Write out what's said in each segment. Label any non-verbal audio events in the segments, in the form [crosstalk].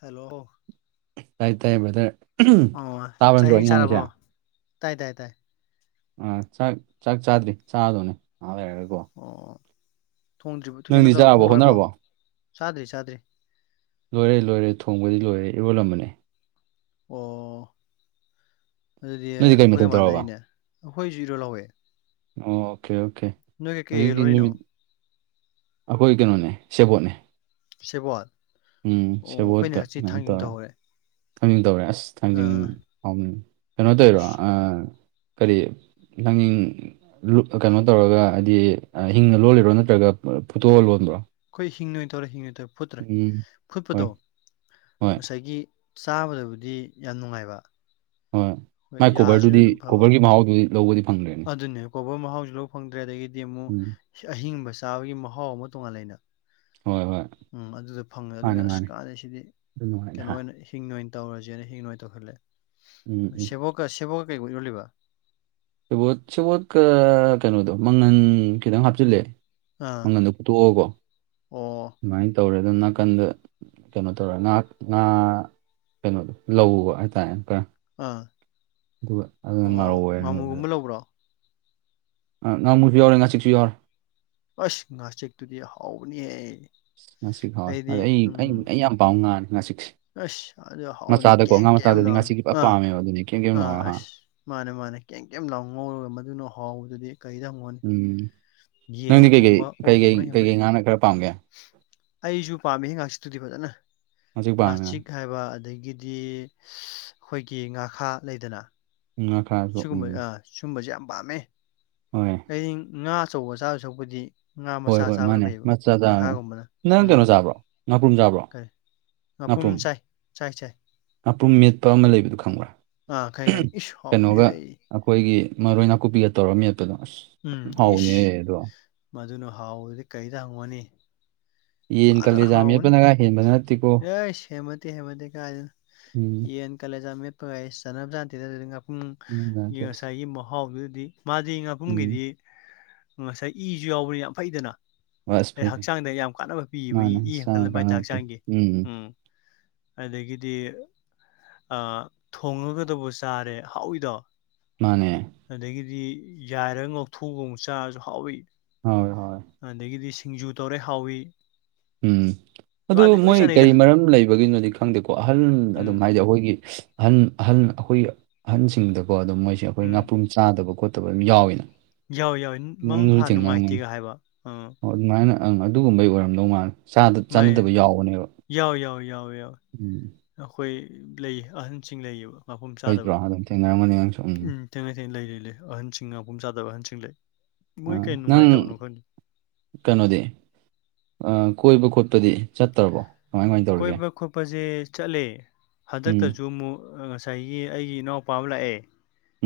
hello ꯇꯥꯢ ꯇꯥꯢ brother ꯇꯥꯕ ꯅꯠꯇ꯭ꯔꯣ ꯑꯩ ꯉꯥꯡꯉꯤꯖꯦ ꯇꯥꯢ ꯇꯥꯢ ꯇꯥꯢ ꯑꯥ ꯆꯥꯛ ꯆꯥꯛ ꯆꯥꯗ꯭ꯔꯤ ꯆꯥꯔꯗꯣꯢꯅꯦ ꯉꯍꯥꯛ ꯂꯩꯔꯒꯀꯣ ꯑꯣ ꯊꯣꯡꯗ꯭ꯔꯤꯕ ꯀꯩꯅꯣ ꯅꯪꯗꯤ ꯇꯧ ꯆꯥꯔꯕꯣ ꯊꯣꯡ ꯂꯣꯢꯔꯕꯣ ꯍꯣꯠꯅꯔꯕꯣ ꯆꯥꯗ꯭ꯔꯤ ꯆꯥꯗ꯭ꯔꯤ ꯂꯣꯢꯔꯦ ꯂꯣꯢꯔꯦ ꯊꯣꯡꯕꯗꯤ ꯂꯣꯢꯔꯦ ꯏꯔꯣꯜꯂꯝꯕꯅꯦ ꯑꯣ ꯑꯗꯨꯗꯤ ꯅꯣꯏꯗꯤ ꯀꯩ ꯃꯊꯦꯜ ꯑꯩꯈꯣꯢꯒ ꯇꯧꯔꯕ ꯃꯥꯟꯅꯔꯤꯅꯦ ꯑꯩꯈꯣꯢꯖꯨ ꯏꯔꯣꯜꯍꯧꯋꯦ ꯑꯣꯀꯦ ꯑꯣꯀꯦ ꯀꯩ ꯀꯩ ꯍꯧꯖꯤꯛꯇꯤ ꯂꯣꯜꯂꯤꯅꯣ ꯅꯨꯃꯤꯠ ꯑꯩꯈꯣꯢ ꯀꯩꯅꯣꯅꯦ ꯁꯦꯕꯣꯠꯅꯦ ꯁꯦꯕꯣꯠ ꯎꯝ ꯑꯣ ꯑꯩꯈꯣꯏꯅ ꯁꯦꯕꯣꯠꯇ ꯉꯁꯤ ꯑꯃꯨꯛ ꯊꯥꯡꯖꯤꯡ ꯇꯧꯔꯦ ꯇꯧꯍꯧꯔꯦ ꯊꯥꯡꯖꯤꯡ ꯇꯧꯔꯦ ꯑꯁ ꯊꯥꯡꯖꯤꯡ ꯑꯥ ꯍꯥꯎꯕꯅꯤ ꯀꯩꯅꯣ ꯇꯧꯏꯔꯣ ꯏꯁ ꯑꯥ ꯀꯔꯤ ꯅꯏꯤꯡ ꯑꯂꯨ ꯀꯩꯅꯣ ꯇꯧꯔꯒ ꯍꯥꯢꯗꯤ ꯍꯤꯡꯅ ꯂꯣꯜꯂꯤꯕꯔꯣ ꯅꯠꯇ꯭ꯔꯒ ꯐꯨꯠꯇꯣꯛꯑ ꯂꯣꯟꯕ꯭ꯔꯣ ꯈꯣꯢ ꯍꯤꯡꯅ ꯑꯣꯢꯅ ꯇꯧꯔꯦ ꯍꯤꯡꯅ ꯑꯣꯢꯅ ꯇꯧꯔꯦ ꯐꯨꯠꯇ꯭ꯔꯦ ꯎꯝ ꯍꯣꯏ ꯐꯨꯠꯄꯗꯣ ꯍꯣꯏ ꯉꯁꯥꯢꯒꯤ ꯆꯥꯕꯗꯕꯨꯗꯤ ꯌꯥꯝ ꯅꯨꯡꯉꯥꯢꯕ ꯍꯣꯢ ꯃꯥꯢ ꯀꯣꯕꯔꯗꯨꯗꯤ ꯐꯕ ꯀꯣꯕꯔꯒꯤ ꯃꯍꯥꯎꯗꯨꯗꯤ ꯂꯧꯕꯗꯤ ꯐꯪꯗ꯭ꯔꯦꯅꯦ ꯑꯗꯨꯅꯦ ꯀꯣꯕꯔ ꯃꯍꯥꯎꯖꯨ ꯐꯪꯗ꯭ꯔꯦ ꯑꯗꯒꯤꯗꯤ ꯑꯃꯨꯛ ꯎꯝ ꯑꯍꯤꯡꯕ ꯆꯥꯕꯒꯤ ꯃꯍꯥꯎ ꯑꯃ ꯇꯣꯡꯉꯥꯟ ꯂꯩꯅ ꯑ ꯍꯣꯢ ꯍꯣꯢ ꯎꯝ ꯑꯗꯨꯗ ꯐꯪꯉꯦ ꯑꯗꯨꯅ ꯑꯁ ꯀꯥꯟꯅꯩꯁꯤꯗꯤ ꯑꯗꯨ ꯅꯨꯡꯉꯥꯏꯅ ꯀꯩꯅꯣ ꯍꯥ ꯑꯣꯢꯅ ꯍꯤꯡꯅ ꯑꯣꯏꯅ ꯇꯧꯔꯁꯦꯅ ꯍꯤꯡꯅ ꯑꯣꯏꯅ ꯇꯧꯁꯜꯂꯦ ꯎꯝ ꯎꯝ ꯁꯦꯕꯣꯛꯀ ꯁꯦꯕꯣꯛꯀ ꯀꯩꯒ ꯏꯔꯣꯜꯂꯤꯕ ꯁꯦꯕꯣꯠ ꯁꯦꯕꯣꯠ ꯀ꯭ꯔ ꯀꯩꯅꯣꯗꯣ ꯃꯪꯒꯟ ꯈꯤꯇꯪ ꯍꯥꯞꯆꯤꯜꯂꯦ ꯑꯥ ꯃꯪꯒꯟꯗꯣ ꯄꯨꯊꯣꯛꯑꯣꯀꯣ ꯑꯣ ꯑꯗꯨꯃꯥꯏꯟ ꯇꯧꯔꯒ ꯅꯥꯀꯟꯗ ꯀꯩꯅꯣ ꯇꯧꯔ ꯉꯥ ꯉꯥ ꯀꯩꯅꯣꯗꯣ ꯂꯧꯕ ꯍꯥꯏꯇꯥꯔꯦ ꯈꯔ ꯑꯥ ꯑꯗꯨꯒ ꯑꯗꯨꯅ ꯑꯣ ꯉꯥꯔꯧ ꯑꯣꯏꯔꯦ ꯉꯥꯃꯨꯒꯨꯝꯕ ꯂꯧꯕꯔꯣ ꯑ ꯉꯥꯃꯨꯖꯨ ꯌꯥꯎꯔꯦ ꯉꯥꯆꯤꯛꯁꯨ ꯌꯥꯎꯔꯦ ꯑꯁ ꯉꯥꯆꯤꯛꯇꯨꯗꯤ ꯍꯥꯎꯕꯅꯤꯍꯦ ꯉꯥꯆꯤꯛ ꯍꯥꯎꯌꯦ ꯑꯩꯗꯤ ꯑꯗꯩ ꯑꯩ ꯎꯝ ꯑꯩ ꯌꯥꯝ ꯄꯥꯝ ꯉꯥꯅꯤ ꯉꯥꯆꯤꯛꯁꯦ ꯑꯁ ꯑꯗꯨꯗꯤ ꯍꯥꯎꯕꯅꯤ ꯃꯆꯥꯗꯀꯣ ꯀꯦꯝ ꯉꯥ ꯀꯦꯝ ꯃꯆꯥꯗꯗꯤ ꯂꯥꯎꯅ ꯉꯥꯆꯤꯛ ꯏꯄꯥꯝ ꯑꯥ ꯄꯥꯝꯃꯦꯕ ꯑꯗꯨꯅꯤ ꯀꯦꯝ ꯀꯦꯝ ꯑꯥ ꯂꯥꯎꯔ ꯍꯥ ꯑꯁ ꯃꯥꯅꯦ ꯃꯥꯅꯦ ꯀꯦꯝ ꯀꯦꯝ ꯂꯥꯎꯅ ꯉꯧꯔꯒ ꯃꯗꯨꯅ ꯍꯥꯎꯕꯗꯨꯗꯤ ꯀꯔꯤꯗ ꯍꯪꯉꯨ ꯃꯣꯟ ꯎꯝ ꯌꯦꯟ ꯊꯣꯡꯕ ꯑꯣꯛ ꯊꯣꯡꯕꯅ ꯍꯦꯟꯕꯣꯠꯗꯦ ꯅꯪꯅ ꯈꯔ ꯄꯥꯝꯒꯦ ꯑꯩꯁꯨ ꯄꯥꯝꯃꯦꯍꯦ ꯉꯥꯆꯤꯛꯇꯨꯗꯤ ꯐꯖꯅ ꯍꯧꯖꯤꯛ ꯄꯥꯝꯃꯦ ꯉꯥꯆꯤꯛ ꯍꯥꯏꯕ ꯑꯗꯒꯤꯗꯤ ꯑꯩꯈꯣꯏꯒꯤ ꯉꯥꯈꯥ ꯂꯩꯗꯅ ꯎꯝ ꯉꯥꯈ ꯈꯔꯁꯨ ꯁꯤꯒꯨꯝꯕꯩ ꯑꯥ ꯁꯤꯒꯨꯝꯕꯁꯦ ꯌꯥꯝ ꯄꯥꯝꯃꯦ ꯍꯣꯏ ꯍꯌꯦꯡ ꯉꯥ ꯑꯆꯧꯕ ꯆꯥꯥꯗꯣꯏ ꯁꯔꯨꯛꯄꯨꯗꯤ ꯉꯥ ꯍꯣꯏ ꯃꯆꯥ ꯍꯣꯏ ꯆꯥꯕꯅ ꯃꯥꯅꯦ ꯐꯩ ꯑꯕ ꯃꯆꯥ ꯆꯥꯔꯦ ꯉꯥꯈꯥꯒꯨꯝꯕꯅ ꯅꯪ ꯎꯝ ꯀꯩꯅꯣ ꯆꯥꯕ꯭ꯔꯣ ꯉꯥꯄ꯭ꯔꯨꯝ ꯆꯥꯕ꯭ꯔꯣ ꯀꯔꯤ ꯉꯥꯄꯨꯝ ꯉꯥꯄ꯭ꯔꯨꯝ ꯆꯥꯏ ꯆꯥꯏ ꯆꯥꯏ ꯉꯥꯄ꯭ꯔꯨꯝ ꯃꯦꯠꯄ ꯑꯃ ꯂꯩꯕꯗꯣ ꯈꯪꯕ꯭ꯔꯥ ꯑꯥ ꯈꯪꯉꯦ ꯈꯪꯉꯦ ꯏꯁ ꯀꯩꯅꯣꯒ ꯍꯥꯎꯕꯅꯤꯍꯦ ꯑꯈꯣꯏꯒꯤ ꯃꯔꯣꯏ ꯅꯥꯀꯨꯞꯄꯤꯒ ꯇꯧꯔ ꯃꯦꯠꯄꯗꯣ ꯑꯁ ꯎꯝ ꯍꯥꯎꯕꯅꯤꯍꯦ ꯏꯁ ꯑꯗꯣ ꯃꯗꯨꯅ ꯍꯥꯎꯕꯗꯨꯗꯤ ꯀꯩꯗ ꯍꯪꯉꯨꯅꯤ ꯌꯦꯟ ꯐꯥꯖꯅ ꯀꯂꯦꯖꯥ ꯍꯥꯎꯕꯅꯤ ꯃꯦꯠꯄꯅꯒ ꯍꯦꯟꯕ ꯅꯠꯇꯦꯀꯣ ꯑꯦꯁ ꯍꯦꯃꯟꯇꯦ ꯍꯦꯃꯟꯇꯦ ꯀꯥꯏꯗꯩꯅꯣ ꯎꯝ ꯌꯦꯟ ꯀꯂꯦꯖꯥ ꯃꯦꯠ ꯑꯩꯁ ꯆꯟꯅꯕ ꯖꯥꯠ ꯅꯠꯇꯦꯗ ꯑꯗꯨꯗꯤ ꯉꯥꯄꯨꯝ ꯎꯝ ꯒꯤ ꯉꯁꯥꯏꯒꯤ ꯃꯍꯥꯎꯗꯨꯗꯗꯤ ꯃꯥꯗꯤ ꯉꯥꯄꯨꯝꯒꯤꯗꯤ ꯉꯁꯥꯏ ꯏꯁꯨ ꯌꯥꯎꯕꯅꯤꯅ ꯌꯥꯝ ꯐꯩꯗꯅ ꯑꯁ ꯑꯩ ꯐꯩ ꯐꯩ ꯍꯛꯆꯥꯡꯗ ꯌꯥꯝ ꯀꯥꯟꯅꯕ ꯄꯤꯕ ꯏ ꯃꯥꯅꯦ ꯏ ꯍꯛꯆꯥꯡ ꯍꯦꯟꯀꯠꯍꯟꯕ ꯍꯥꯏꯇꯥꯔꯦ ꯀꯥꯟꯅꯕ ꯄꯤ ꯍꯛꯆꯥꯡꯒꯤ ꯎꯝ ꯎꯝ ꯑꯗꯒꯤꯗꯤ ꯑ ꯊꯣꯡꯉꯒꯗꯕꯨ ꯆꯥꯔꯦ ꯍꯥꯎꯋꯤꯗꯣ ꯃꯥꯅꯦ ꯑꯗꯒꯤꯗꯤ ꯌꯥꯏꯔ ꯉꯧꯊꯣꯛꯑꯒ ꯑꯃꯨꯛ ꯆꯥꯔꯖꯨ ꯍꯥꯎꯋꯤ ꯍꯥꯎꯋꯦ ꯍꯥꯎꯋꯦ ꯑꯗꯒꯤꯗꯤ ꯁꯤ ꯁꯤꯡꯖꯨ ꯇꯧꯔꯦ ꯍꯥꯎꯋꯤ ꯎꯝ ꯑꯗꯨ ꯃꯥꯗꯤ ꯂꯣꯏ ꯃꯣꯏ ꯀꯔꯤ ꯆꯥꯅꯩꯗ ꯃꯔꯝ ꯂꯩꯕꯒꯤꯅꯣꯗꯤ ꯈꯪꯗꯦꯀꯣ ꯑꯍꯜ ꯑꯗꯨꯝ ꯎꯝ ꯍꯥꯏꯗꯤ ꯑꯩꯈꯣꯏꯒꯤ ꯑꯍꯟ ꯑꯍꯟ ꯑꯩꯈꯣꯏꯒꯤ ꯑꯍꯟꯁꯤꯡꯗꯀꯣ ꯑꯗꯨꯝ ꯃꯣꯏꯁꯦ ꯑꯩꯈꯣꯏ ꯉꯥꯄ꯭ꯔꯨꯝ ꯆꯥꯗꯕ ꯈꯣꯠꯇꯕ ꯑꯗꯨꯝ ꯌꯥꯎꯋꯤꯅ ꯌꯥꯎꯌꯦ ꯌꯥꯎꯌꯦ ꯃꯪ ꯅꯪꯁꯨ ꯍꯥ ꯊꯦꯡꯅꯔꯝꯒꯅꯤ ꯅꯨꯡꯉꯥꯏꯇꯦꯒ ꯍꯥꯏꯕ ꯑꯥ ꯑꯣ ꯑꯗꯨꯃꯥꯏꯅ ꯑꯪ ꯑꯗꯨꯒꯨꯝꯕꯩ ꯑꯣꯏꯔꯝꯗꯧ ꯃꯥꯜꯂꯦ ꯆꯥꯗ ꯃꯥꯏ ꯆꯥꯅꯗꯕ ꯌꯥꯎꯕꯅꯦꯕ ꯎꯝ ꯑꯈꯣꯏ ꯂꯩ ꯑꯍꯟꯁꯤꯡ ꯂꯩꯌꯦꯕ ꯉꯥꯄꯨꯝ ꯆꯥꯗꯕ ꯂꯩꯩꯇ꯭ꯔꯣ ꯑꯗꯨꯝ ꯊꯦꯡꯅꯔꯝꯒꯅꯤ ꯅꯪꯁꯨ ꯎꯝ ꯊꯦꯡꯅꯩ ꯊꯦꯡꯅꯩ ꯂꯩ ꯂꯩ ꯂꯩ ꯑꯍꯟꯁꯤꯡ ꯉꯥꯄꯨꯝ ꯆꯥꯗꯕ ꯑꯍꯟꯁꯤꯡ ꯂꯩ ꯃꯣꯏ ꯑꯥ ꯀꯩ ꯅꯪ ꯅꯨꯡꯉꯥꯏꯇꯕꯅꯣ ꯈꯪꯗꯦ ꯀꯩꯅꯣꯗꯤ ꯑꯥ ꯀꯣꯏꯕ ꯈꯣꯠꯄꯗꯤ ꯆꯠꯇ꯭ꯔꯕꯣ ꯀꯃꯥꯏ ꯀꯃꯥꯏ ꯇꯧꯔꯤꯒꯦ ꯀꯣꯏꯕ ꯈꯣꯠꯄꯖꯦ ꯆꯠꯂꯦ ꯎꯝ ꯍꯟꯗꯛꯇꯖꯨ ꯑꯃꯨꯛ ꯑ ꯉꯁꯥꯏ ꯁꯥꯏꯒꯤ ꯑꯩꯒꯤ ꯏꯅꯥꯎꯄꯥ ꯑꯃ ꯂꯥꯛꯑꯦ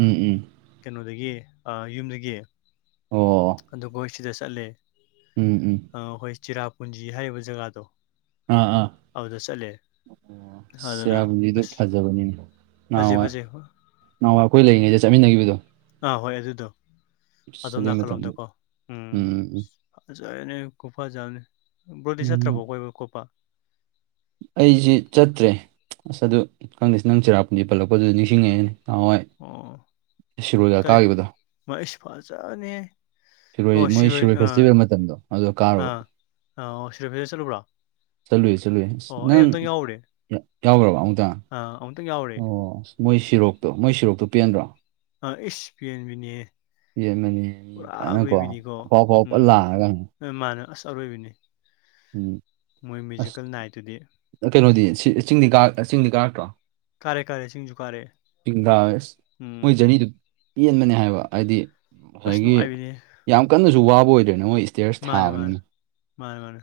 ꯎꯝ ꯎꯝ ꯀꯩꯅꯣꯗꯒꯤ ꯑꯥ ꯌꯨꯝꯗꯒꯤ ꯑꯣ ꯑꯗꯨ ꯒꯣꯏ ꯁꯤꯗ ꯆꯠꯂꯦ ꯎꯝ ꯎꯝ ꯑ ꯍꯣꯏ ꯆꯤꯔꯥꯄꯨꯟꯖꯤ ꯍꯥꯏꯔꯤꯕ ꯖꯒꯥꯗꯣ ꯑꯧꯗ ꯆꯠꯂꯦ ꯑꯣ ꯑꯗꯨꯅ ꯆꯤꯔꯥꯄꯨꯟꯖꯤꯗꯣ ꯑꯁ ꯐꯖꯕꯅꯤꯅꯦ ꯐꯖꯩ ꯅꯍꯥꯋꯥꯏ ꯐꯖꯩ ꯅꯍꯥꯋꯥꯏ ꯑꯈꯣꯏ ꯂꯩꯔꯤꯉꯩꯗ ꯆꯠꯃꯤꯟꯅꯒꯤꯕꯗꯣ ꯑꯥ ꯍꯣꯏ ꯑꯗꯨꯗꯣ [unintelligible] ꯀꯜꯂꯣꯝꯗꯀꯣ ꯎꯝ ꯐꯖꯔꯦꯅꯦ ꯈꯨꯐꯖꯝꯅꯤ ꯕ꯭ꯔꯣꯗꯤ ꯆꯠꯇ꯭ꯔꯕꯣ ꯀꯣꯏꯕ ꯈꯣꯠꯄ ꯑꯩꯖꯤ ꯆꯠꯇ꯭ꯔꯦ ꯑꯁ ꯑꯗꯨ ꯈꯪꯗꯦꯁ ꯅꯪ ꯆꯤꯔꯄꯨꯟꯖꯤ ꯄꯜꯂꯛꯄꯗꯨꯗ ꯅꯤꯡꯁꯤꯡꯉꯛꯏꯅꯦ ꯅꯍꯥꯋꯥꯏ ꯑꯣ ꯀꯩ ꯃꯩꯁ ꯐꯖꯅꯤ ꯑꯣ ꯃꯣꯏ ꯁꯤꯔꯣꯏ ꯑꯥ ꯐꯦꯁꯇꯤꯚꯦꯜ ꯃꯇꯝꯗꯣ ꯑꯗꯨꯗ ꯀꯥꯔꯨꯕ ꯑꯥ ꯑꯥꯑꯣ ꯁꯤꯔꯣꯏ ꯐꯦꯁꯠ ꯆꯠꯂꯨꯕ꯭ꯔꯣ ꯆꯠꯂꯨꯏꯌꯦ ꯆꯠꯂꯨꯏ ꯑꯁ ꯑꯣ ꯑꯩ ꯅꯪ ꯑꯃꯨꯛꯇꯪ ꯌꯥꯎꯔꯨꯔꯦ ꯌꯥ ꯌꯥꯎꯒ꯭ꯔꯕꯣ ꯑꯃꯨꯛꯇꯪ ꯑꯥ ꯑꯃꯨꯛꯇꯪ ꯌꯥꯎꯔꯦ ꯑꯣ ꯃꯣꯏ ꯁꯤꯔꯣꯛꯇꯣ ꯃꯣꯏ ꯁꯤꯔꯣꯛꯇꯣ ꯄꯦꯟꯗ꯭ꯔꯣ ꯑꯥ ꯏꯁ ꯄꯦꯟꯕꯤꯅꯤꯍꯦ ꯄꯦꯟꯕꯅꯤꯍꯦ ꯃꯤ ꯐꯖꯅꯀꯣ ꯑꯐꯥꯎ ꯑꯐꯥꯎꯕ ꯐꯟ ꯂꯥꯛꯑꯒ ꯍꯣꯏ ꯃꯥꯅꯦ ꯑꯁ ꯑꯔꯣꯏꯕꯤꯅꯤ ꯎꯝ ꯃꯣꯏ ꯑꯁ ꯃ꯭ꯌꯨꯖꯤꯀꯦꯜ ꯅꯥꯏꯠꯇꯨꯗꯤ ꯀꯩꯅꯣꯗꯤ ꯁꯤ ꯆꯤꯡꯗꯤ ꯀꯥꯔꯛ ꯆꯤꯡꯗꯤ ꯀꯥꯔꯛꯇ꯭ꯔꯣ ꯀꯥꯔꯦ ꯀꯥꯔꯦ ꯆꯤꯡꯁꯨ ꯀꯥꯔꯦ ꯗꯤꯡꯗ ꯑꯁ ꯃꯣꯏ ꯎꯝ ꯖꯔꯅꯤꯗꯣ ꯄꯦꯟꯕꯅꯦ ꯍꯥꯏꯕ ꯍꯥꯏꯗꯤ ꯑꯁ ꯉꯁꯥꯏꯒꯤ ꯅꯨꯡꯉꯥꯏꯕꯤꯅꯦ ꯌꯥꯝ ꯀꯟꯅꯖꯨ ꯋꯥꯕ ꯑꯣꯏꯗ꯭ꯔꯦꯅ ꯃꯣꯏ ꯏꯁ꯭ꯇꯌꯦꯌꯔꯁ ꯃꯥꯅꯦ ꯃꯥꯅꯦ ꯊꯥꯕꯅꯤꯅ ꯃꯥꯅꯦ ꯃꯥꯅꯦ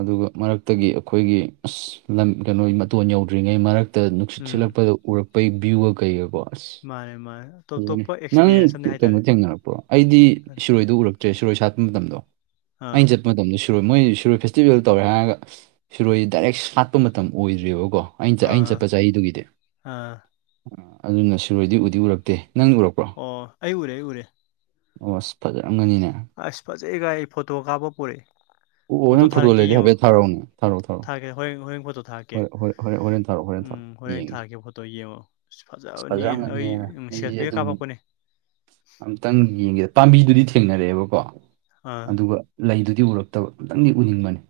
ꯑꯗꯨꯒ ꯃꯔꯛꯇꯒꯤ ꯑꯈꯣꯏꯒꯤ ꯑꯁ ꯂꯝ ꯀꯩꯅꯣ ꯃꯇꯣꯟ ꯌꯧꯗ꯭ꯔꯤꯉꯩ ꯃꯔꯛ ꯇ ꯅꯨꯡꯁꯤꯠ ꯎꯝ ꯁꯤꯠꯂꯛꯄꯗ ꯎꯔꯛꯄꯩ ꯚ꯭ꯌꯨꯒ ꯀꯩꯒꯀꯣ ꯑꯁ ꯃꯥꯅꯦ ꯃꯥꯅꯦ ꯑꯇꯣꯞ ꯑꯗꯨꯅꯦ ꯑꯇꯣꯞꯄ ꯅꯪ ꯑꯦꯛꯁꯄꯤꯔꯤꯌꯦꯟꯁ ꯑꯃꯅꯦ ꯀꯩꯅꯣ ꯍꯥꯏꯇꯥꯔꯦ ꯊꯦꯡꯅꯔꯛꯄ꯭ꯔꯣ ꯑꯩꯗꯤ ꯁꯤꯔꯣꯏꯗꯣ ꯎꯔꯛꯇ꯭ꯔꯦ ꯁꯤꯔꯣꯏ ꯁꯥꯠꯄ ꯃꯇꯝꯗꯣ ꯑꯥ ꯑꯩꯅ ꯆꯠ ꯃꯇꯝꯗ ꯁꯤꯔꯣꯏ ꯃꯣꯏ ꯁꯤꯔꯣꯏ ꯐꯦꯁꯇꯤꯚꯦꯜ ꯇꯧꯔꯦ ꯍꯥꯏꯔꯒ ꯑꯁ ꯁꯤꯔꯣꯏ ꯗꯥꯏꯔꯦꯛ ꯁꯥꯠꯄ ꯃꯇꯝ ꯑꯣꯏꯗ꯭ꯔꯤꯕꯀꯣ ꯑꯩꯟ ꯆꯠ ꯑꯩꯟ ꯆꯠꯄ ꯑꯥ ꯆꯍꯤꯗꯨꯒꯤꯗꯤ ꯑꯥ ꯑ ꯑꯗꯨꯅ ꯁꯤꯔꯣꯏꯗꯤ ꯎꯗꯤ ꯎꯔꯛꯇꯦ ꯅꯪ ꯎꯔꯛ ꯑꯣ ꯑꯩ ꯎꯔꯦ ꯑꯩ ꯎꯔꯦ ꯑꯣ ꯑꯁ ꯐꯖꯔꯝꯒꯅꯤꯅꯦ ꯑꯩꯁ ꯐꯖꯩꯒꯥꯏ ꯐꯣꯇꯣ ꯀꯥꯞꯄ ꯄꯣꯔꯛꯑꯦ ꯑꯣ ꯅꯪ ꯐꯣꯇꯣ ꯂꯩꯔꯗꯤ ꯍꯥꯏꯐꯦꯠ ꯊꯥꯔꯛꯎꯅꯦ ꯊꯔꯛꯑꯣ ꯊꯔꯛꯑꯣ ꯔꯣ ꯍꯣꯏ ꯍꯣꯏꯔꯦꯟ ꯐꯣꯇꯣ ꯊꯥꯔꯛꯀꯦ ꯊꯥꯔꯛꯑꯣ ꯍꯣꯔꯦꯟ ꯎꯝ ꯊꯥꯔꯛꯑꯣ ꯍꯣꯔꯦꯟ ꯌꯦꯡꯒꯦ ꯊꯥꯔꯛꯀꯦ ꯐꯣꯇꯣ ꯌꯦꯡꯉꯣ ꯑꯁ ꯐꯖꯕꯅꯤ ꯑꯩ ꯐꯖꯔꯝꯒꯅꯤꯅ ꯎꯝ ꯑꯩꯁꯦ ꯁꯦꯜꯐꯤꯒ ꯑꯗꯨꯝ ꯀꯥꯞꯄꯛꯄꯅꯦ ꯑꯝꯇꯪ ꯌꯦꯡꯒꯦ ꯄꯥꯝꯕꯤꯗꯨꯗꯤ ꯊꯦꯡꯅꯔꯛꯑꯦꯕꯀꯣ ꯑꯥ ꯑꯗꯨꯒ ꯂꯩꯗꯨꯗꯤ ꯎꯔꯛꯇꯕ ꯑꯝꯇꯪꯗꯤ ꯎꯅꯤꯡꯕꯅꯦ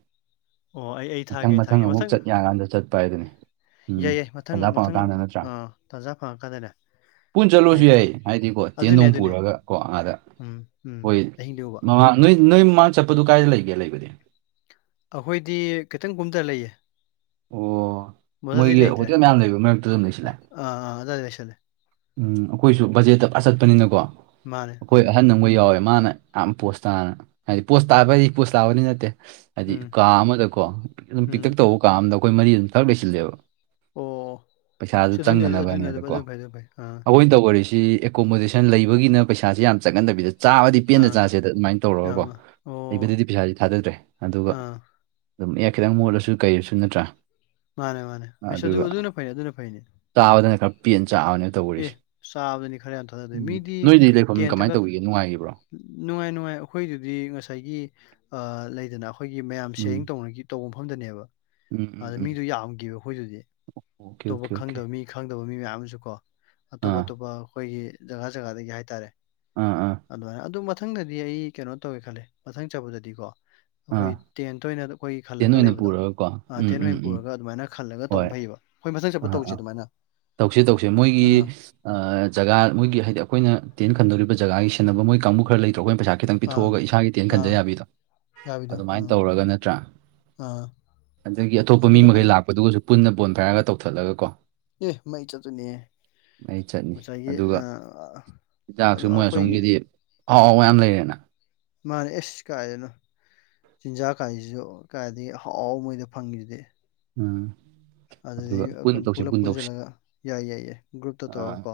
ꯑꯣ ꯑꯩ ꯑꯩ ꯊꯥꯔꯛꯒꯦ ꯑꯩ ꯊꯥꯒꯦ ꯃꯊꯪ ꯆꯠ ꯌꯥꯀꯥꯟꯗ ꯆꯠꯄ ꯍꯥꯏꯗꯨꯅꯤ ꯌꯥꯏ ꯎꯝ ꯌꯥꯏ ꯃꯊꯪ ꯑꯣꯖꯥ ꯃꯊꯪ ꯐꯪꯉꯀꯥꯟꯗ ꯅꯠꯇ꯭ꯔꯥ ꯑꯥ ꯇꯥꯖꯥ ꯐꯪꯉꯀꯥꯟꯗꯅꯦ ꯄꯨꯟ ꯆꯠꯂꯨꯔꯁꯨ ꯍꯥꯏꯗꯤ ꯌꯥꯏꯌꯦ ꯍꯥꯏꯗꯤꯀꯣ ꯇꯦꯟꯠ ꯑꯗꯨꯅꯦ ꯅꯨꯡ ꯑꯗꯨꯅꯦ ꯄꯨꯔꯒ ꯀꯣ ꯑꯥꯗ ꯎꯝ ꯎꯝ ꯍꯣꯏ ꯑꯍꯤꯡ ꯂꯦꯛꯎꯕ ꯃꯃꯥꯡ ꯅꯣꯏ ꯅꯣꯏ ꯃꯃꯥꯡ ꯆꯠꯄꯗꯨ ꯀꯥꯏꯗ ꯂꯩꯒꯦ ꯂꯩꯕꯗꯤ ꯑꯩꯈꯣꯏꯗꯤ ꯈꯤꯇꯪ ꯀꯨꯝꯊꯔꯒ ꯂꯩꯌꯦ ꯑꯣ ꯃꯊꯛꯇꯗꯤ ꯃꯣꯏꯒꯤ ꯂꯩꯇ꯭ꯔꯦ ꯍꯣꯇꯦꯜ ꯃꯌꯥꯝ ꯂꯩꯕ ꯃꯔꯛꯇꯨꯗ ꯂꯩ ꯁꯤꯜꯂꯦ ꯑꯥ ꯑꯥ ꯑꯗꯥꯏꯗ ꯂꯩꯁꯜꯂꯦ ꯎꯝ ꯑꯩꯈꯣꯏꯁꯨ ꯕꯖꯦꯠꯇ ꯇꯥꯖꯅꯥ ꯆꯠꯄꯅꯤꯅꯀꯣ ꯃꯥꯅꯦ ꯑꯩꯈꯣꯏ ꯎꯝ ꯑꯍꯟꯅ ꯃꯣꯏ ꯌꯥꯋꯦ ꯃꯥꯅ ꯌꯥꯝ ꯄꯣꯁ ꯇꯥꯅ ꯍꯥꯏꯗꯤ ꯄꯣꯥꯁ ꯇꯥꯕ ꯄꯣꯁ ꯇꯥꯕꯗꯤ ꯅꯠꯇꯦ ꯍꯥꯏꯗꯤ ꯎꯝ ꯀꯥ ꯑꯃꯗꯀꯣ ꯑꯗꯨꯝ ꯎꯝ ꯄꯤꯛꯇꯛ ꯇꯧꯕ ꯀꯥ ꯑꯃꯗ ꯑꯩꯈꯣꯏ ꯃꯔꯤ ꯑꯗꯨꯝ ꯊꯛ ꯂꯩꯁꯤꯜꯂꯦꯕ ꯑꯣ ꯄꯩꯁꯥꯗꯨ ꯁꯤ ꯑꯗꯨꯅꯤ ꯑꯗꯨ- ꯑꯗꯨꯅꯤ ꯑꯗꯨ ꯆꯪꯗꯅꯕꯅꯦꯕꯀꯣ ꯑꯗꯨꯅ ꯐꯩ ꯑꯗꯨꯅ ꯐꯩ ꯑꯥ ꯑꯩꯈꯣꯏꯅ ꯇꯧꯔꯤꯁꯤ ꯁꯤ ꯑꯦꯀꯣꯃꯣꯗꯦꯁꯟ ꯂꯩꯕꯒꯤꯅ ꯄꯩꯁꯥꯁꯤ ꯌꯥꯝ ꯆꯪꯍꯟꯗꯕꯤꯗ ꯆꯥꯕꯗꯤ ꯄꯦꯟꯅ ꯑꯥ ꯆꯥꯁꯦꯗ ꯑꯗꯨꯃꯥꯏꯅ ꯇꯧꯔꯒꯀꯣ ꯑꯥ ꯑꯣ ꯂꯩꯕꯗꯗꯤ ꯄꯩꯁꯥꯁꯤ ꯊꯥꯗꯗ꯭ꯔꯦ ꯑꯗꯨꯒ ꯑꯥ ꯑꯗꯨꯝ ꯑꯦ ꯈꯤꯇꯪ ꯃꯣꯠꯂꯁꯨ ꯀꯩꯔꯁꯨ ꯅꯠꯇ꯭ꯔꯥ ꯃꯥꯅꯦ ꯃꯥꯅꯦ ꯑꯩꯁꯨ ꯑꯗꯨꯒ ꯑꯗꯨꯅ ꯑꯗꯨꯅ ꯐꯩꯅꯦ ꯑꯗꯨꯅ ꯐꯩꯅꯦ ꯆꯥꯕꯗꯅ ꯈꯔ ꯄꯦꯟꯅ ꯆꯥꯕꯅꯦ ꯑꯦ ꯇꯧꯔꯤꯁꯦ ꯆꯥꯕꯗꯅꯤ ꯈꯔ ꯌꯥꯝ ꯊꯥꯗꯗꯦ ꯃꯤꯗꯤ ꯅꯣꯏꯗꯤ ꯂꯩ ꯐꯝ ꯇꯦꯟ ꯀꯃꯥꯏꯅ ꯊꯥꯒꯠ ꯇꯧꯈꯤꯒꯦ ꯅꯨꯡꯉꯥꯏꯈꯤꯕ꯭ꯔꯣ ꯅꯨꯡꯉꯥꯏ ꯅꯨꯡꯉꯥꯏ ꯑꯩꯈꯣꯏꯗꯨꯗꯤ ꯉꯁꯥꯏꯒꯤ ꯑ ꯂꯩꯗꯅ ꯑꯩꯈꯣꯏꯒꯤ ꯃꯌꯥꯝ ꯎꯝ ꯁꯤꯌꯔꯤꯡ ꯇꯧꯅꯒꯤ ꯇꯧꯕ ꯃꯐꯝꯗꯅꯦꯕ ꯎꯝ ꯎꯝ ꯑꯗ ꯎꯝ ꯃꯤꯗꯨ ꯌꯥꯝꯈꯤꯕ ꯑꯩꯈꯣꯏꯗꯨꯗꯤ ꯑꯣꯀꯦ ꯑꯇꯣꯞꯄ ꯑꯣꯀꯦ ꯑꯣꯀꯦ ꯈꯪꯗꯕ ꯃꯤ ꯈꯪꯗꯕ ꯃꯤ ꯃꯌꯥꯝ ꯑꯃꯁꯨ ꯀꯣ ꯑꯇꯣꯞ ꯑꯥ ꯑꯇꯣꯞꯄ ꯑꯩꯈꯣꯏꯒꯤ ꯖꯒꯥ ꯖꯒꯥꯗꯒꯤ ꯍꯥꯏꯇꯥꯔꯦ ꯑꯥ ꯑꯥ ꯑꯗꯨꯃꯥꯏꯅ ꯑꯗꯨ ꯃꯊꯪꯗꯗꯤ ꯑꯩ ꯀꯩꯅꯣ ꯇꯧꯒꯦ ꯈꯜꯂꯦ ꯃꯊꯪ ꯆꯠꯄꯗꯗꯤꯀꯣ ꯑꯩꯈꯣꯏ ꯑꯥ ꯇꯦꯟꯇ ꯑꯣꯏꯅ ꯑꯩꯈꯣꯏꯒꯤ ꯇꯦꯟ ꯈꯜꯂꯒ ꯑꯣꯏꯅ ꯂꯩꯕꯗꯣ ꯄꯨꯔꯒꯀꯣ ꯎꯝ ꯇꯦꯟ ꯎꯝ ꯑꯣꯏꯅ ꯎꯝ ꯄꯨꯔꯒ ꯑꯗꯨꯃꯥꯏꯅ ꯈꯜꯂꯒ ꯍꯣꯏ ꯇꯧꯕ ꯐꯩꯌꯦꯕ ꯑꯩꯈꯣꯢ ꯃꯊꯪ ꯆꯠꯄꯗ ꯑꯥ ꯇꯧꯁꯦ ꯑꯥ ꯑꯗꯨꯃꯥꯏꯅ ꯑꯥ ꯑꯥ ꯖꯒꯥ ꯃꯣꯏꯒꯤ ꯍꯥꯏꯗꯤ ꯑꯩꯈꯣꯏꯅ ꯇꯦꯟ ꯈꯟꯗꯣꯔꯤꯕ ꯖꯒꯥꯒꯤ ꯁꯦꯟꯅꯕ ꯃꯣꯏ ꯀꯥꯡꯕꯨ ꯈꯔ ꯂꯩꯇ꯭ꯔꯣ ꯑꯩꯈꯣꯏꯅ ꯄꯩꯁꯥ ꯈꯤꯇꯪ ꯑꯥ ꯄꯤꯊꯣꯛꯑꯒ ꯏꯁꯥꯒꯤ ꯇꯦꯟ ꯑꯥ ꯈꯟꯖ ꯌꯥꯕꯤꯗꯣ ꯌꯥꯕꯤꯗꯣ ꯑꯗꯨꯃꯥꯏꯅ ꯑꯥ ꯇꯧꯔꯒ ꯅꯠꯇ꯭ꯔꯥ ꯑꯥ ꯑꯗꯒꯤ ꯑꯇꯣꯞꯄ ꯃꯤ ꯑꯗꯨꯅ ꯃꯈꯩ ꯐꯩꯌꯦꯕ ꯂꯥꯛꯄꯗꯨꯒꯁꯨ ꯄꯨꯟꯅ ꯕꯣꯟ ꯐꯥꯏꯔꯒ ꯇꯧꯊꯠꯂꯒ ꯀꯣ ꯑꯦ ꯃꯩ ꯆꯠꯇꯣꯏꯅꯤ ꯍꯦ ꯑꯩ ꯆꯠꯅꯤ ꯉꯁꯥꯏꯒꯤ ꯑꯗꯨꯒ ꯑꯥ ꯆꯤꯟꯖꯥꯛꯁꯨ ꯑꯗꯣ ꯃꯣꯏ ꯑꯩꯈꯣꯏꯒꯤ ꯑꯁꯣꯝꯒꯤꯗꯤ ꯑꯍꯥꯎ ꯃꯌꯥꯝ ꯂꯩꯔꯦꯅ ꯃꯥꯅꯦ ꯑꯦꯁ ꯀꯥꯏꯗꯩꯩꯅꯣ ꯆꯤꯟꯖꯥꯛ ꯀꯥꯏꯁꯤꯁꯨ ꯀꯥꯏꯗꯒꯤ ꯑꯍꯥꯎ ꯑꯍꯥꯎꯕ ꯃꯣꯏꯗ ꯐꯪꯉꯤꯁꯤꯗꯤ ꯎꯝ ꯑꯗꯨꯒ ꯑꯗꯨꯗꯗꯤ ꯄꯨꯟ ꯑꯩꯈꯣꯏ ꯇꯧꯁꯤ ꯄꯨꯂꯞ ꯄꯨꯟ ꯇꯧꯁꯤ ꯄꯨꯟꯁꯤꯜꯂꯒ ꯌꯥꯏ ꯌꯥꯏ ꯌꯥꯏ ꯒ꯭ꯔꯨꯞꯇ ꯑ, ꯇꯧꯔꯒ ꯀꯣ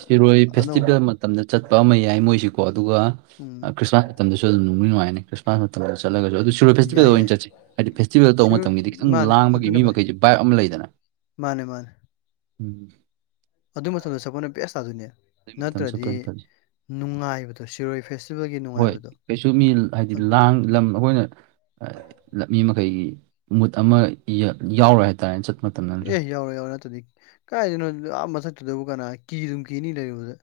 ꯁꯤꯔꯣꯏ ꯐꯦꯁꯇꯤꯚꯦꯜ ꯃꯇꯝꯗ ꯆꯠꯄ ꯑꯃ ꯌꯥꯏ ꯃꯣꯏꯁꯤꯀꯣ ꯑꯗꯨꯒ ꯎꯝ ꯈ꯭ꯔꯤꯁꯃꯥꯁ ꯃꯇꯝꯗꯁꯨ ꯑꯗꯨꯝ ꯅꯨꯡꯗꯤ ꯅꯨꯡꯉꯥꯏꯅꯤ ꯈ꯭ꯔꯤꯁꯃꯥꯁ ꯃꯇꯝꯗ ꯆꯠꯂꯒꯁꯨ ꯑꯗꯨ ꯁꯤꯔꯣꯏ ꯐꯦꯁꯇꯤꯚꯦꯜꯗ ꯌꯥꯏ ꯌꯥꯏ ꯑꯣꯏꯅ ꯆꯠꯁꯤ ꯍꯥꯏꯗꯤ ꯐꯦꯁꯇꯤꯚꯦꯜ ꯁꯤ ꯇꯧꯕ ꯃꯇꯝꯒꯤꯗꯤ ꯈꯤꯇꯪ ꯃꯥꯅꯦ ꯂꯥꯡꯕꯒꯤ ꯑꯗꯨꯅ ꯃꯤ ꯐꯩ ꯃꯈꯩꯁꯦ ꯕꯥꯏꯞ ꯑꯃ ꯂꯩꯗꯅ ꯃꯥꯅꯦ ꯃꯥꯅꯦ ꯎꯝ ꯑꯗꯨ ꯃꯊꯛꯇꯁꯨ ꯑꯩꯈꯣꯏꯅ ꯕꯦꯁ ꯇꯥꯗꯣꯏꯅꯦ ꯑꯗꯨꯒꯤ ꯃꯇꯝꯗ ꯅꯠꯇ꯭ꯔꯗꯤ ꯆꯠꯄꯥꯅ ꯐꯥꯅꯤ ꯅꯨꯡꯉꯥꯏꯕꯗꯣ ꯁꯤꯔꯣꯏ ꯐꯦꯁꯇꯤꯚꯦꯜꯒꯤ ꯍꯣꯏ ꯅꯨꯡꯉꯥꯏꯕꯗꯣ ꯀꯩꯁꯨ ꯃꯤ ꯍꯥꯏꯗꯤ ꯑꯗꯨ ꯂꯥꯡ ꯂꯝ ꯑꯩꯈꯣꯏꯅ ꯃꯤ ꯃꯈꯩꯒꯤ ꯃꯨꯠ ꯑꯃ ꯌꯥ ꯌꯥꯎꯔꯣꯏ ꯍꯥꯏꯇꯥꯔꯦꯅꯦ ꯆꯠꯄ ꯃꯇꯝꯗ ꯅꯠꯇ꯭ꯔꯥ ꯌꯥꯎꯔꯦ ꯌꯥꯎꯔꯦ ꯅꯠꯇ꯭ꯔꯗꯤ ꯀꯥꯏꯗꯩꯩꯅꯣ ꯑꯥ ꯃꯊꯛꯇꯨꯗꯕꯨ ꯀꯅꯥ ꯀꯤꯗꯨꯝ ꯀꯤꯅꯤ ꯂꯩꯔꯨꯕꯗ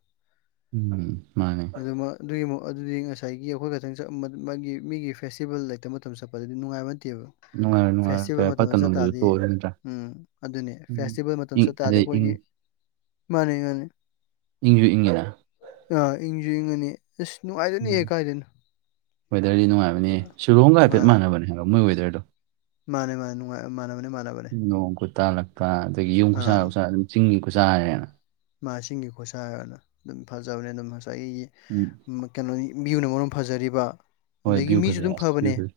ꯎꯝ ꯃꯥꯅꯦ ꯗꯨꯃ ꯑꯗꯨꯒꯤ ꯃꯨꯛ ꯑꯗꯨꯗꯤ ꯉꯁꯥꯏꯒꯤ ꯑꯩꯈꯣꯏ ꯈꯛꯇꯪ ꯃꯥꯒꯤ ꯃꯤꯒꯤ ꯐꯦꯁꯇꯤꯚꯦꯜ ꯂꯩꯇꯕ ꯃꯇꯝ ꯆꯠ ꯄꯗꯨꯗꯤ ꯅꯨꯡꯉꯥꯏꯕ ꯅꯠꯇꯦꯕ ꯅꯨꯡꯉꯥꯏꯔꯣꯏ ꯅꯨꯡꯉꯥꯏꯔꯣꯏ ꯐꯦꯁꯇꯤꯚꯦꯜ ꯀꯩ ꯐꯠꯇ ꯃꯇꯝꯗ ꯆꯠ ꯅꯨꯡꯗꯁꯨ ꯇꯥꯔꯗꯤ ꯇꯣꯛꯑꯁꯤ ꯅꯠꯇ꯭ꯔꯥ ꯎꯝ ꯑꯗꯨꯅꯤ ꯎꯝ ꯐꯦꯁꯇꯤꯚꯦꯜ ꯃꯇꯝꯗ ꯏꯪ ꯆꯠ ꯇꯥꯔꯗꯤ ꯑꯗꯩ ꯏꯪ ꯑꯩꯈꯣꯏꯒꯤ ꯃꯥꯅꯦ ꯃꯥꯅꯦ ꯏꯪꯁꯨ ꯏꯪꯉꯦ ꯑꯥ ꯏꯪꯁꯨ ꯏꯪꯉꯅꯤ ꯏꯁ ꯅꯨꯡꯉꯥꯏ ꯎꯝ ꯋꯦꯗꯔꯗꯤ ꯅꯨꯡꯉꯥꯏꯕꯅꯦ ꯁꯤꯂꯣꯡꯒ ꯍꯥꯏꯐꯦꯠ ꯃꯥꯅꯦ ꯃꯥꯟꯅꯕꯅꯦ ꯍꯥꯏꯕ ꯃꯣꯏ ꯋꯦꯗꯔꯗꯣ ꯃꯥꯅꯦ ꯃꯥꯅꯦꯅꯨꯡꯉꯥꯏ ꯃꯥꯟꯅꯕꯅꯦ ꯃꯥꯟꯅꯕꯅꯦ ꯅꯣꯡ ꯈꯨꯨꯠ ꯇꯥꯜꯂꯛꯇꯥ ꯑꯗꯒꯤ ꯌꯨꯝ ꯈꯨꯁꯥ ꯑꯥ ꯂꯥꯛꯁꯥ ꯑꯗꯨꯝ ꯆꯤꯡꯒꯤ ꯈꯨꯁꯥ ꯍꯥꯏꯔꯦꯅ ꯃꯥ ꯆꯤꯡꯒꯤ ꯈꯨꯠꯁꯥꯅ ꯑꯗꯨꯝ ꯐꯖꯕꯅꯦ ꯑꯗꯨꯝ ꯉꯁꯥꯏꯒꯤ ꯎꯝ ꯑꯃꯥ ꯀꯩꯅꯣꯌꯤ ꯃꯤꯅꯥ ꯃꯔꯣꯟ ꯑꯝ ꯐꯖꯔꯤꯕ ꯍꯣꯏ ꯑꯗꯒꯤ ꯚ꯭ꯌꯨ ꯃꯤꯁꯨ ꯐꯖꯩ ꯑꯗꯨꯝ ꯑꯁ ꯚ꯭ꯌꯨ ꯐꯕꯅꯦ ꯐꯖꯩ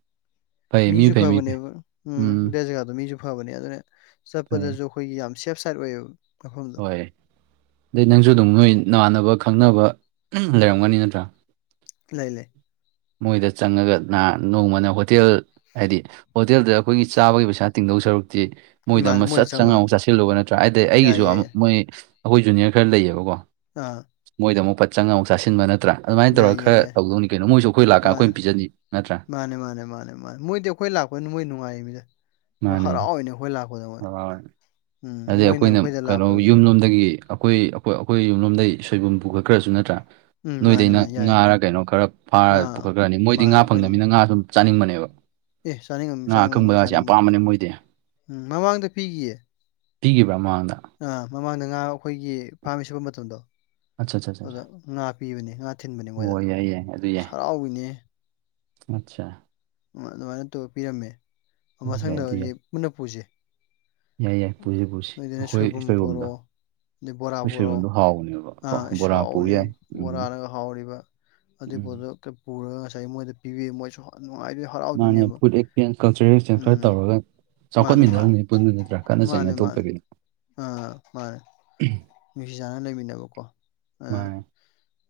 ꯐꯩ ꯃꯤ ꯃꯤꯁꯨ ꯐꯩ ꯃꯤ ꯐꯩ ꯐꯕꯅꯦꯕ ꯎꯝ ꯗ꯭ꯋꯥꯏ ꯖꯒꯥꯗꯣ ꯃꯤꯁꯨ ꯐꯕꯅꯦ ꯑꯗꯨꯅ ꯐꯩ ꯆꯠꯄꯗꯁꯨ ꯑꯩꯈꯣꯏꯒꯤ ꯌꯥꯝ ꯁꯦꯞ ꯁꯥꯏꯠ ꯑꯣꯏꯌꯦꯕ ꯃꯐꯝ ꯍꯣꯏ ꯑꯗꯩ ꯅꯪꯁꯨ ꯑꯗꯨꯝ ꯅꯣꯏ ꯅꯥꯥꯃꯥꯟꯅꯕ ꯈꯪꯅꯕ ꯂꯩꯔꯝꯒꯅꯤ ꯅꯠꯇ꯭ꯔꯥ ꯂꯩ ꯂꯩ ꯃꯣꯏꯗ ꯆꯪꯉꯒ ꯅꯍꯥꯟ ꯅꯣꯡꯃꯅ ꯍꯣꯇꯦꯜ ꯍꯥꯏꯗꯤ ꯍꯣꯇꯦꯜꯗ ꯑꯩꯈꯣꯏꯒꯤ ꯆꯥꯕꯒꯤ ꯄꯩꯁꯥ ꯇꯤꯡꯗꯧ ꯁꯔꯨꯛꯇꯤ ꯃꯣꯏꯗ ꯃꯥꯅꯦ ꯑꯃ ꯁꯠ ꯆꯪꯉ ꯆꯪꯉꯣ ꯑꯃꯣ ꯆꯥꯁꯤꯜꯂꯨꯕ ꯅꯠꯇ꯭ꯔꯥ ꯍꯥꯏꯗꯤ ꯌꯥꯏ ꯑꯩꯒꯤꯁꯨ ꯌꯥꯏ ꯑꯃꯨꯛ ꯌꯥꯏ ꯃꯣꯏ ꯑꯩꯈꯣꯏ ꯖꯨꯅꯤꯌꯔ ꯈꯔ ꯂꯩꯌꯦꯕꯀꯣ ꯑꯥ ꯃꯣꯏꯗ ꯑꯃꯨꯛ ꯐꯠ ꯆꯪꯒ ꯑꯃꯨꯛ ꯆꯥꯁꯤꯟꯕ ꯅꯠꯇ꯭ꯔ ꯑꯗꯨꯃꯥꯏꯅ ꯌꯥꯏ ꯇꯧꯔꯒ ꯌꯥꯏ ꯈꯔ ꯌꯥꯏ ꯇꯧꯗꯧꯅꯤ ꯀꯩꯅꯣ ꯃꯣꯏꯁꯨ ꯑꯩꯈꯣꯏ ꯂꯥꯛꯀ ꯃꯥꯅꯦ ꯑꯩꯈꯣꯏꯅ ꯄꯤꯖꯅꯤ ꯅꯠꯇ꯭ꯔꯥ ꯃꯥꯅꯦ ꯃꯥꯅꯦ ꯃꯥꯅꯦ ꯃꯥꯅꯦ ꯃꯣꯏꯗꯤ ꯑꯩꯈꯣꯏ ꯂꯥꯛꯄꯅꯤꯗ ꯃꯣꯏ ꯅꯨꯡꯉꯥꯏ ꯔꯤꯃꯤꯗ ꯃꯣꯏ ꯃꯥꯅꯦ ꯍꯔꯥꯎꯏꯔꯤꯅꯦ ꯑꯩꯈꯣꯏ ꯂꯥꯛꯄꯗ ꯃꯣꯏ ꯍꯣꯏ ꯎꯝ ꯃꯣꯏꯅ ꯑꯩꯈꯣꯏꯗ ꯂꯥꯛꯄꯗꯁꯨ ꯍꯟꯗꯛꯒꯤ ꯑꯩꯈꯣꯏ ꯑꯩꯈꯣ ꯑꯩꯈꯣꯏ ꯌꯨꯝꯂꯣꯝꯗꯩ ꯁꯣꯏꯕꯨꯝ ꯄꯨꯈꯠ ꯈꯔꯁꯨ ꯅꯠꯇ꯭ꯔꯥ ꯎꯝ ꯃꯥꯅꯦ ꯅꯣꯏꯗꯩꯅ ꯃꯥꯅꯦ ꯌꯥꯏ ꯉꯥꯔ ꯀꯩꯅꯣ ꯈꯔ ꯐꯥꯔ ꯑꯥ ꯄꯨꯈꯠꯈ꯭ꯔꯅꯤ ꯃꯣꯏꯗꯤ ꯉꯥ ꯃꯥꯅꯦ ꯑꯩꯈꯣꯏ ꯐꯪꯗꯃꯤꯅ ꯉꯥꯁꯨ ꯑꯗꯨꯨꯝ ꯆꯥꯅꯤꯡꯕꯅꯦꯕ ꯑꯦ ꯆꯥꯅꯤꯡꯉꯝꯅꯤ ꯉꯥ ꯆꯥꯅꯤꯡꯕꯅꯦ ꯃꯣꯏ ꯑꯀꯪꯕꯒꯁꯦ ꯌꯥꯝ ꯆꯥꯅꯤꯡ ꯄꯥꯝꯕꯅꯦ ꯃꯣꯏꯗꯤ ꯄꯤꯈꯤꯌꯦ ꯄꯤꯒꯤꯕ꯭ꯔꯥ ꯃꯃꯥꯡꯗ ꯑꯥ ꯃꯃꯥꯡꯗ ꯉꯥ ꯑꯩꯈꯣꯏꯒꯤ ꯐꯥꯝ ꯁꯤꯠꯄ ꯃꯇꯝꯗꯣ ꯑꯠꯆꯥ ꯑꯠꯆꯥ ꯑꯗꯨꯗ ꯑꯠꯆꯥ ꯉꯥ ꯄꯤꯕꯅꯤ ꯉꯥ ꯊꯤꯟꯕꯅꯤ ꯃꯣꯏꯗ ꯑꯣ ꯌꯥꯏ ꯁꯥꯎꯕꯤꯅꯦ ꯅꯠꯇꯔ ꯍꯣꯏ ꯑꯗꯨꯃꯥꯏꯅ ꯇꯧ ꯄꯤꯔꯝꯃꯦ ꯑꯗꯨ ꯌꯥꯏ ꯑꯗꯨ ꯃꯊꯪꯗꯗꯤ ꯌꯥꯏ ꯄꯨꯟꯅ ꯄꯨꯁꯦ ꯌꯥꯏ ꯌꯥꯏ ꯑꯣ ꯄꯨꯁꯤ ꯄꯨꯁꯤ ꯅꯣꯏꯗꯤꯅ ꯑꯩꯈꯣꯏ ꯁꯣꯏꯕꯨꯝ ꯁꯣꯏꯕꯨꯝꯗꯣ ꯄꯣꯔꯣ ꯑꯗꯩ ꯕꯣꯔꯥ ꯑꯩꯈꯣꯏ ꯄꯣꯔꯣ ꯁꯣꯏꯕꯨꯝꯗꯣ ꯍꯥꯎꯕꯅꯦꯕ ꯍ ꯀꯣ ꯏꯁ ꯕꯣꯔꯥ ꯄꯨ ꯍꯥꯎꯕꯤꯅꯤ ꯌꯥꯏ ꯎꯝ ꯕꯣꯔꯥꯅꯒ ꯍꯥꯎꯔꯤꯕ ꯑꯗꯨꯏ ꯎꯝ ꯄꯣꯠꯇꯣ ꯄꯨꯔꯒ ꯉꯁꯥꯏ ꯃꯣꯏꯗ ꯄꯤꯕꯤꯌꯨ ꯃꯣꯏꯁꯨ ꯍ ꯅꯨꯡꯉꯥꯏ [unintelligible] ꯃꯥꯅꯦ ꯐꯨꯗ ꯑꯦꯛꯆꯦꯟꯖ ꯀꯜꯆꯔꯦꯜ ꯑꯦꯛꯁꯆꯦꯟꯖ ꯈꯔ ꯎꯝ ꯇꯧꯔꯒ ꯃꯥꯅꯦ ꯃꯥꯅꯦ ꯆꯥꯎꯈꯠꯃꯤꯟꯅꯔ ꯄꯨꯟꯕ ꯅꯠꯇ꯭ꯔꯥ ꯈꯠꯅ ꯃꯥꯅꯦ ꯆꯩꯅ ꯃꯥꯅꯦ ꯊꯣꯛꯇꯕꯤ ꯑꯥ ꯃꯥꯅꯦ ꯅꯨꯡꯁꯤ ꯆꯥꯟꯅ ꯂꯩꯃꯤꯟꯅꯕꯀꯣ ꯃꯥꯅꯦ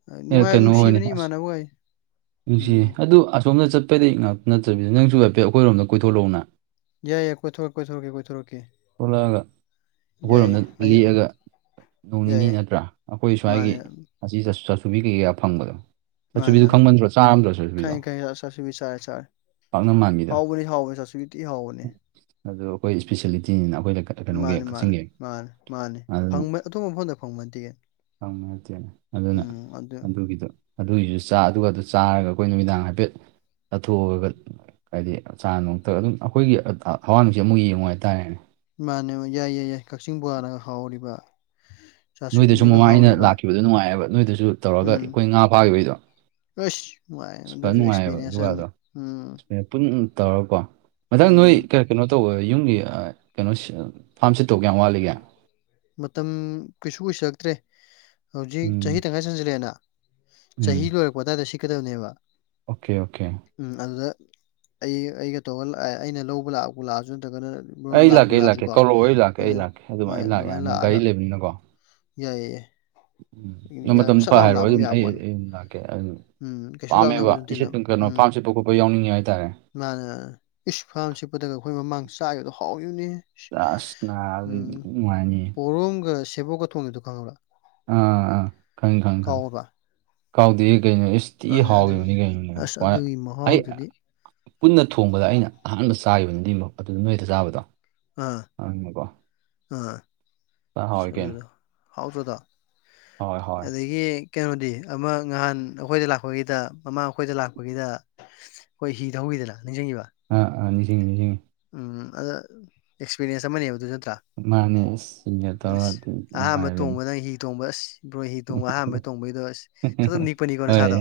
ꯑ ꯑꯦ ꯅꯨꯡꯉꯥꯏꯕ ꯀꯩꯅꯣ ꯍꯣꯏꯅꯦ ꯅꯨꯡꯁꯤꯕꯅꯤ ꯑꯁ ꯏꯃꯥꯟꯅꯕ ꯍꯣꯏ ꯅꯨꯡꯁꯤꯌꯦ ꯑꯗꯨ ꯑꯁꯣꯝꯗ ꯆꯠꯄꯗꯤ ꯉꯥꯛ ꯅꯠꯇꯕꯤꯗ ꯅꯪꯁꯨ ꯍꯥꯏꯐꯦꯠ ꯑꯩꯈꯣꯏꯔꯣꯝꯗ ꯀꯣꯏꯊꯣꯛꯔꯛꯎꯅ ꯌꯥꯏ ꯌꯥ ꯀꯣꯏꯊꯣꯔꯛ ꯀꯣꯏꯊꯣꯔꯛꯀꯦ ꯀꯣꯏꯊꯣꯔꯛꯀꯦ ꯊꯣꯛꯂꯛꯑꯒ ꯌꯥꯏ ꯌꯥꯏ ꯑꯩ ꯅꯣꯡꯅꯤꯅꯤ ꯌꯥꯏꯌꯦ ꯅꯠꯇ꯭ꯔꯥ ꯑꯩꯈꯣꯏ ꯃꯥꯅꯦ ꯁ꯭ꯋꯥꯏꯒꯤ ꯑꯁꯤ ꯆꯥꯁꯨꯕꯤ ꯀꯩ ꯀꯥ ꯐꯪꯕꯗꯣ ꯃꯥꯅꯦ ꯆꯥꯁꯨꯕꯤꯗꯣ ꯃꯥꯅꯦ ꯈꯪꯃꯟꯗ꯭ꯔꯣ ꯆꯥꯔꯝꯗ꯭ꯔꯣ ꯆꯥꯁꯨꯕꯤꯗꯣ ꯈꯪꯏ ꯈꯪꯏ ꯆꯥꯁꯨꯕꯤ ꯆꯔꯦ ꯆꯔꯦ ꯄꯥꯛꯅꯝ ꯃꯥꯟꯕꯤ ꯍꯥꯎꯕꯅꯤ ꯍꯥꯎꯕꯅꯤ ꯆꯥꯁꯨꯕꯤ ꯊꯤ ꯍꯥꯎꯕꯅꯦ ꯑꯗꯣ ꯑꯩꯈꯣꯏ ꯏꯁꯄꯤ ꯁꯦꯂꯤꯇꯤꯅꯤꯅ ꯑꯩꯈꯣꯏꯗ ꯀ ꯃꯥꯅꯤ ꯃꯥꯅꯤ ꯃꯥꯅꯤ ꯃꯥꯅꯤ ꯐꯪꯕ ꯑꯇꯣꯞꯄ ꯃꯐꯝꯗ ꯐꯪꯕ ꯅꯠꯇꯦ ꯐꯪꯕ ꯅꯠꯇꯦꯅ ꯑꯗꯨꯅ ꯑꯗꯨ ꯑꯗꯨꯒꯤꯗꯣ ꯑꯗꯨꯒꯤꯁꯨ ꯆꯥ ꯑꯗꯨꯒ ꯑꯗꯨ ꯆꯥꯔꯒ ꯑꯩꯈꯣꯏ ꯅꯨꯃꯤꯗꯥꯡ ꯍꯥꯏꯐꯦꯠ ꯆꯠꯊꯣꯛꯑꯒ ꯍꯥꯏꯗꯤ ꯆꯥ ꯅꯨꯡ ꯊꯥꯛꯑ ꯑꯗꯨꯝ ꯑꯩꯈꯣꯏꯒꯤ ꯍꯋꯥ ꯅꯨꯡꯁꯤ ꯑꯝꯕꯨꯛ ꯌꯦꯡꯉꯣꯏ ꯍꯥꯏꯇꯥꯔꯦꯅꯦ ꯃꯥꯟꯅꯦ ꯌꯥꯏ ꯌꯥꯏ ꯌꯥꯏ ꯀꯛꯆꯤꯡ ꯕꯣꯋꯥꯅꯒ ꯍꯥꯎꯔꯤꯕ ꯅꯣꯏꯗꯁꯨ ꯆꯥꯁꯨꯕꯤꯅꯒ ꯃꯃꯥꯡ ꯑꯩꯅ ꯍꯥꯎꯔꯤꯕ ꯂꯥꯛꯈꯤꯕꯗꯣ ꯅꯨꯡꯉꯥꯏꯑꯕ ꯅꯣꯏꯗꯁꯨ ꯇꯧꯔꯒ ꯎꯝ ꯑꯩꯈꯣꯏ ꯉꯥ ꯐꯥꯒꯤꯕꯩꯗꯣ ꯑꯁ ꯅꯨꯡꯉꯥꯏ ꯑꯗꯨꯁꯨ ꯑꯦꯛꯁꯄꯤꯔꯤꯌꯦꯟꯁ ꯑꯝꯅꯤ ꯑꯗꯨꯒꯗꯣ ꯎꯝ ꯄꯨꯟ ꯇꯧꯔꯒꯀꯣ ꯃꯊꯪ ꯅꯣꯏ ꯎꯝ ꯀꯩꯅꯣ ꯇꯧꯕ ꯌꯨꯝꯒꯤ ꯑ ꯀꯩꯅꯣ ꯐꯥꯝ ꯁꯤꯠꯇꯧ ꯀꯌꯥꯝ ꯋꯥꯠꯂꯤꯒꯦ ꯃꯇꯝ ꯀꯩꯁꯨ ꯀꯨꯏꯁꯜꯂꯛꯇ꯭ꯔꯦ ꯍꯧꯖꯤꯛ ꯎꯝ ꯆꯍꯤ ꯇꯪꯉꯥꯏ ꯆꯥꯟꯁꯤꯜꯂꯛꯑꯦꯅ ꯎꯝ ꯆꯍꯤ ꯂꯣꯏꯔꯛꯄ ꯑꯗꯥꯏꯗ ꯁꯤꯠꯀꯗꯕꯅꯦꯕ ꯑꯣꯀꯦ ꯑꯣꯀꯦ ꯎꯝ ꯑꯗꯨꯗ ꯑꯩ ꯑꯩꯒ ꯇꯧꯒ ꯑꯩꯅ ꯂꯧꯕ ꯂꯥꯛꯄꯨ ꯂꯥꯛꯑꯖꯨ ꯅꯠꯇ꯭ꯔꯒꯅ ꯕ꯭ꯔꯣꯅ ꯑꯩ ꯂꯥꯛꯄꯨ ꯂꯥꯛꯀꯦ ꯑꯩ ꯂꯥꯛꯀꯦ ꯂꯥꯛꯑꯁꯨꯀꯣ ꯀꯧꯔꯛꯑꯣ ꯑꯩ ꯂꯥꯛꯀꯦ ꯑꯗꯨ ꯑꯩ ꯂꯥꯛꯀꯦ ꯑꯗꯨꯝ ꯍꯣꯏ ꯑꯩ ꯂꯥꯛ ꯑꯗꯨꯃꯥꯏꯅ ꯌꯥꯅꯤ ꯂꯥꯛꯑꯒ ꯒꯥꯔꯤ ꯂꯩꯕꯅꯤꯅꯀꯣ ꯌꯥꯏꯌꯦ ꯅꯪ ꯃꯇꯝꯗ ꯁꯠ ꯐ ꯂꯥꯎꯅ ꯍꯥꯏꯔꯛꯑꯣ ꯂꯥꯛꯄ ꯑꯃ ꯑꯗꯨꯝ ꯑꯩ ꯌꯥꯕꯣꯠꯅꯤ ꯑꯩ ꯑꯗꯨꯝ ꯂꯥꯛꯀꯦ ꯑꯗꯨꯝ ꯎꯝ ꯀꯩꯁꯨ ꯄꯥꯝꯃꯦꯕ ꯂꯥꯞꯅꯕꯁꯨ ꯅꯠꯇꯦ ꯂꯝ ꯏꯁꯤꯠꯄ ꯀꯩꯅꯣ ꯐꯥꯝ ꯁꯤꯠꯄ ꯈꯣꯠꯄ ꯌꯥꯎꯅꯤꯡꯉꯦ ꯍꯥꯏꯇꯥꯔꯦ ꯃꯥꯅꯦ ꯃꯥꯅꯦ ꯏꯁ ꯐꯥꯝ ꯁꯤꯠꯄꯗꯒ ꯑꯩꯈꯣꯏ ꯃꯃꯥꯡ ꯆꯥꯒꯤꯕꯗꯣ ꯍꯥꯎꯒꯤꯕꯅꯦꯍꯦ ꯑꯁ ꯅꯥ ꯎꯝ ꯅꯨꯡꯉꯥꯏꯅꯤꯌꯦ ꯄꯣꯔꯣꯝꯒ ꯁꯦꯕꯣꯛꯀ ꯊꯣꯡꯒꯤꯕꯗꯣ ꯈꯪꯉꯕ꯭ꯔꯥ ꯑꯥ ꯑꯥ ꯑꯥ ꯈꯪꯉꯤ ꯈꯪ ꯈꯪ ꯀꯥꯎꯔꯕ ꯀꯥꯎꯗꯤꯌꯦ ꯀꯩꯅꯣ ꯏꯁ ꯊꯤ ꯑꯗꯨ ꯑꯗꯨ ꯍꯥꯎꯒꯤꯕꯅꯤ ꯀꯩꯅꯣ ꯑꯁ ꯑꯗꯨꯒꯤ [unintelligible] ꯑꯩ ꯃꯍꯥꯎꯗꯨꯗꯤ ꯄꯨꯟꯅ ꯊꯣꯡꯕꯗ ꯑꯩꯅ ꯑꯍꯥꯟꯕ ꯆꯥꯒꯤꯕꯅꯤ ꯑꯗꯨꯗ ꯅꯣꯏꯗ ꯆꯥꯕꯗꯣ ꯑꯥ ꯑꯅꯦꯀꯣ ꯑꯥ ꯀꯩꯅꯣ ꯑꯗꯨꯗ ꯍꯥꯎꯇ꯭ꯔꯣ ꯑꯗꯣ ꯍꯥꯎꯋꯦ ꯍꯥꯎꯋꯦ ꯑꯗꯒꯤ ꯀꯩꯅꯣꯗꯤ ꯑꯃ ꯉꯍꯥꯟ ꯑꯈꯣꯏꯗ ꯂꯥꯛꯄꯒꯤꯗ ꯃꯃꯥꯡ ꯑꯈꯣꯏꯗ ꯂꯥꯛꯄꯒꯤꯗ ꯑꯩꯍꯣꯏ ꯍꯤ ꯊꯧꯒꯤꯗꯅ ꯅꯤꯡꯁꯤꯡꯉꯤꯕ ꯑꯥ ꯑꯥ ꯅꯤꯡꯁꯤꯡꯉꯤ ꯅꯤꯡꯁꯤꯡꯉꯤ ꯎꯝ ꯑꯗ ꯑꯦꯛꯁꯄꯤꯔꯤꯌꯦꯟꯁ ꯑꯃꯅꯦꯕ ꯑꯗꯨꯖꯨ ꯅꯠꯇ꯭ꯔꯥ ꯃꯥꯅꯦ ꯑꯁ ꯁꯤꯡꯒ ꯇꯧꯔ ꯑꯁ ꯑꯗꯨ ꯑꯍꯥꯟꯕ ꯅꯨꯡꯉꯥꯏꯕꯅꯤ ꯇꯣꯡꯕ ꯅꯪ ꯍꯤ ꯇꯣꯡꯕ ꯑꯁ ꯕ꯭ꯔꯣ ꯍꯤ ꯇꯣꯡꯕ ꯑꯍꯥꯟꯕ ꯇꯣꯡꯕꯩꯗꯣ ꯑꯁ ꯊꯊꯥꯛ ꯅꯤꯛꯄꯅꯤꯀꯣ ꯍꯣꯏ ꯅꯁꯥꯗꯣ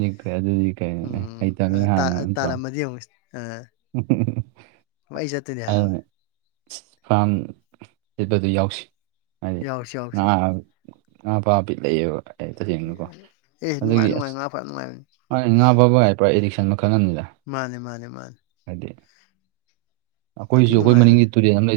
ꯂꯤꯛꯈ꯭ꯔꯦ ꯑꯗꯨꯗꯤ ꯀꯩꯅꯣꯅꯦ ꯎꯝ ꯍꯩꯇꯕꯅꯤ ꯑꯗ ꯇꯥ ꯍꯥꯟꯅ ꯅꯠꯇ꯭ꯔꯣ ꯇꯥꯔꯝꯃꯗꯤ ꯌꯦꯡꯉꯣ ꯑꯥ [unintelligible] ꯃꯩ ꯆꯠ ꯑꯗꯨꯅ ꯐꯥꯝ ꯁꯤꯠꯄꯗꯨ ꯌꯥꯎꯁꯤ ꯍꯥꯏꯗꯤ ꯌꯥꯎꯁꯤ ꯉꯥ ꯌꯥꯎꯁꯤ ꯉꯥ ꯐꯥꯕ ꯕꯤꯠ ꯂꯩꯌꯦꯕ ꯑꯩ ꯇꯁꯦꯡꯅꯀꯣ ꯑꯦ ꯑꯗꯨꯒꯤ ꯅꯨꯡꯉꯥꯏ ꯑꯁ ꯅꯨꯡꯉꯥꯏ ꯉꯥ ꯐꯥ ꯅꯨꯡꯉꯥꯏꯕꯅꯦ ꯃꯥꯅꯦ ꯉꯥ ꯐꯥꯕ ꯍꯥꯏ ꯄꯨꯔ ꯑꯦꯗꯤꯛꯁꯟ ꯃꯈꯜ ꯑꯃꯅꯤꯗ ꯃꯥꯅꯦ ꯃꯥꯅꯦ ꯃꯥꯅꯦ ꯍꯥꯏꯗꯤ ꯌꯥꯝ ꯊꯤ ꯑꯈꯣꯏꯁꯨ ꯑꯈꯣꯏ ꯃꯅꯤꯡꯒꯤ ꯅꯨꯡꯉꯥꯏꯕꯅꯤ ꯇꯨꯔꯦꯟ ꯑꯝ ꯂꯩ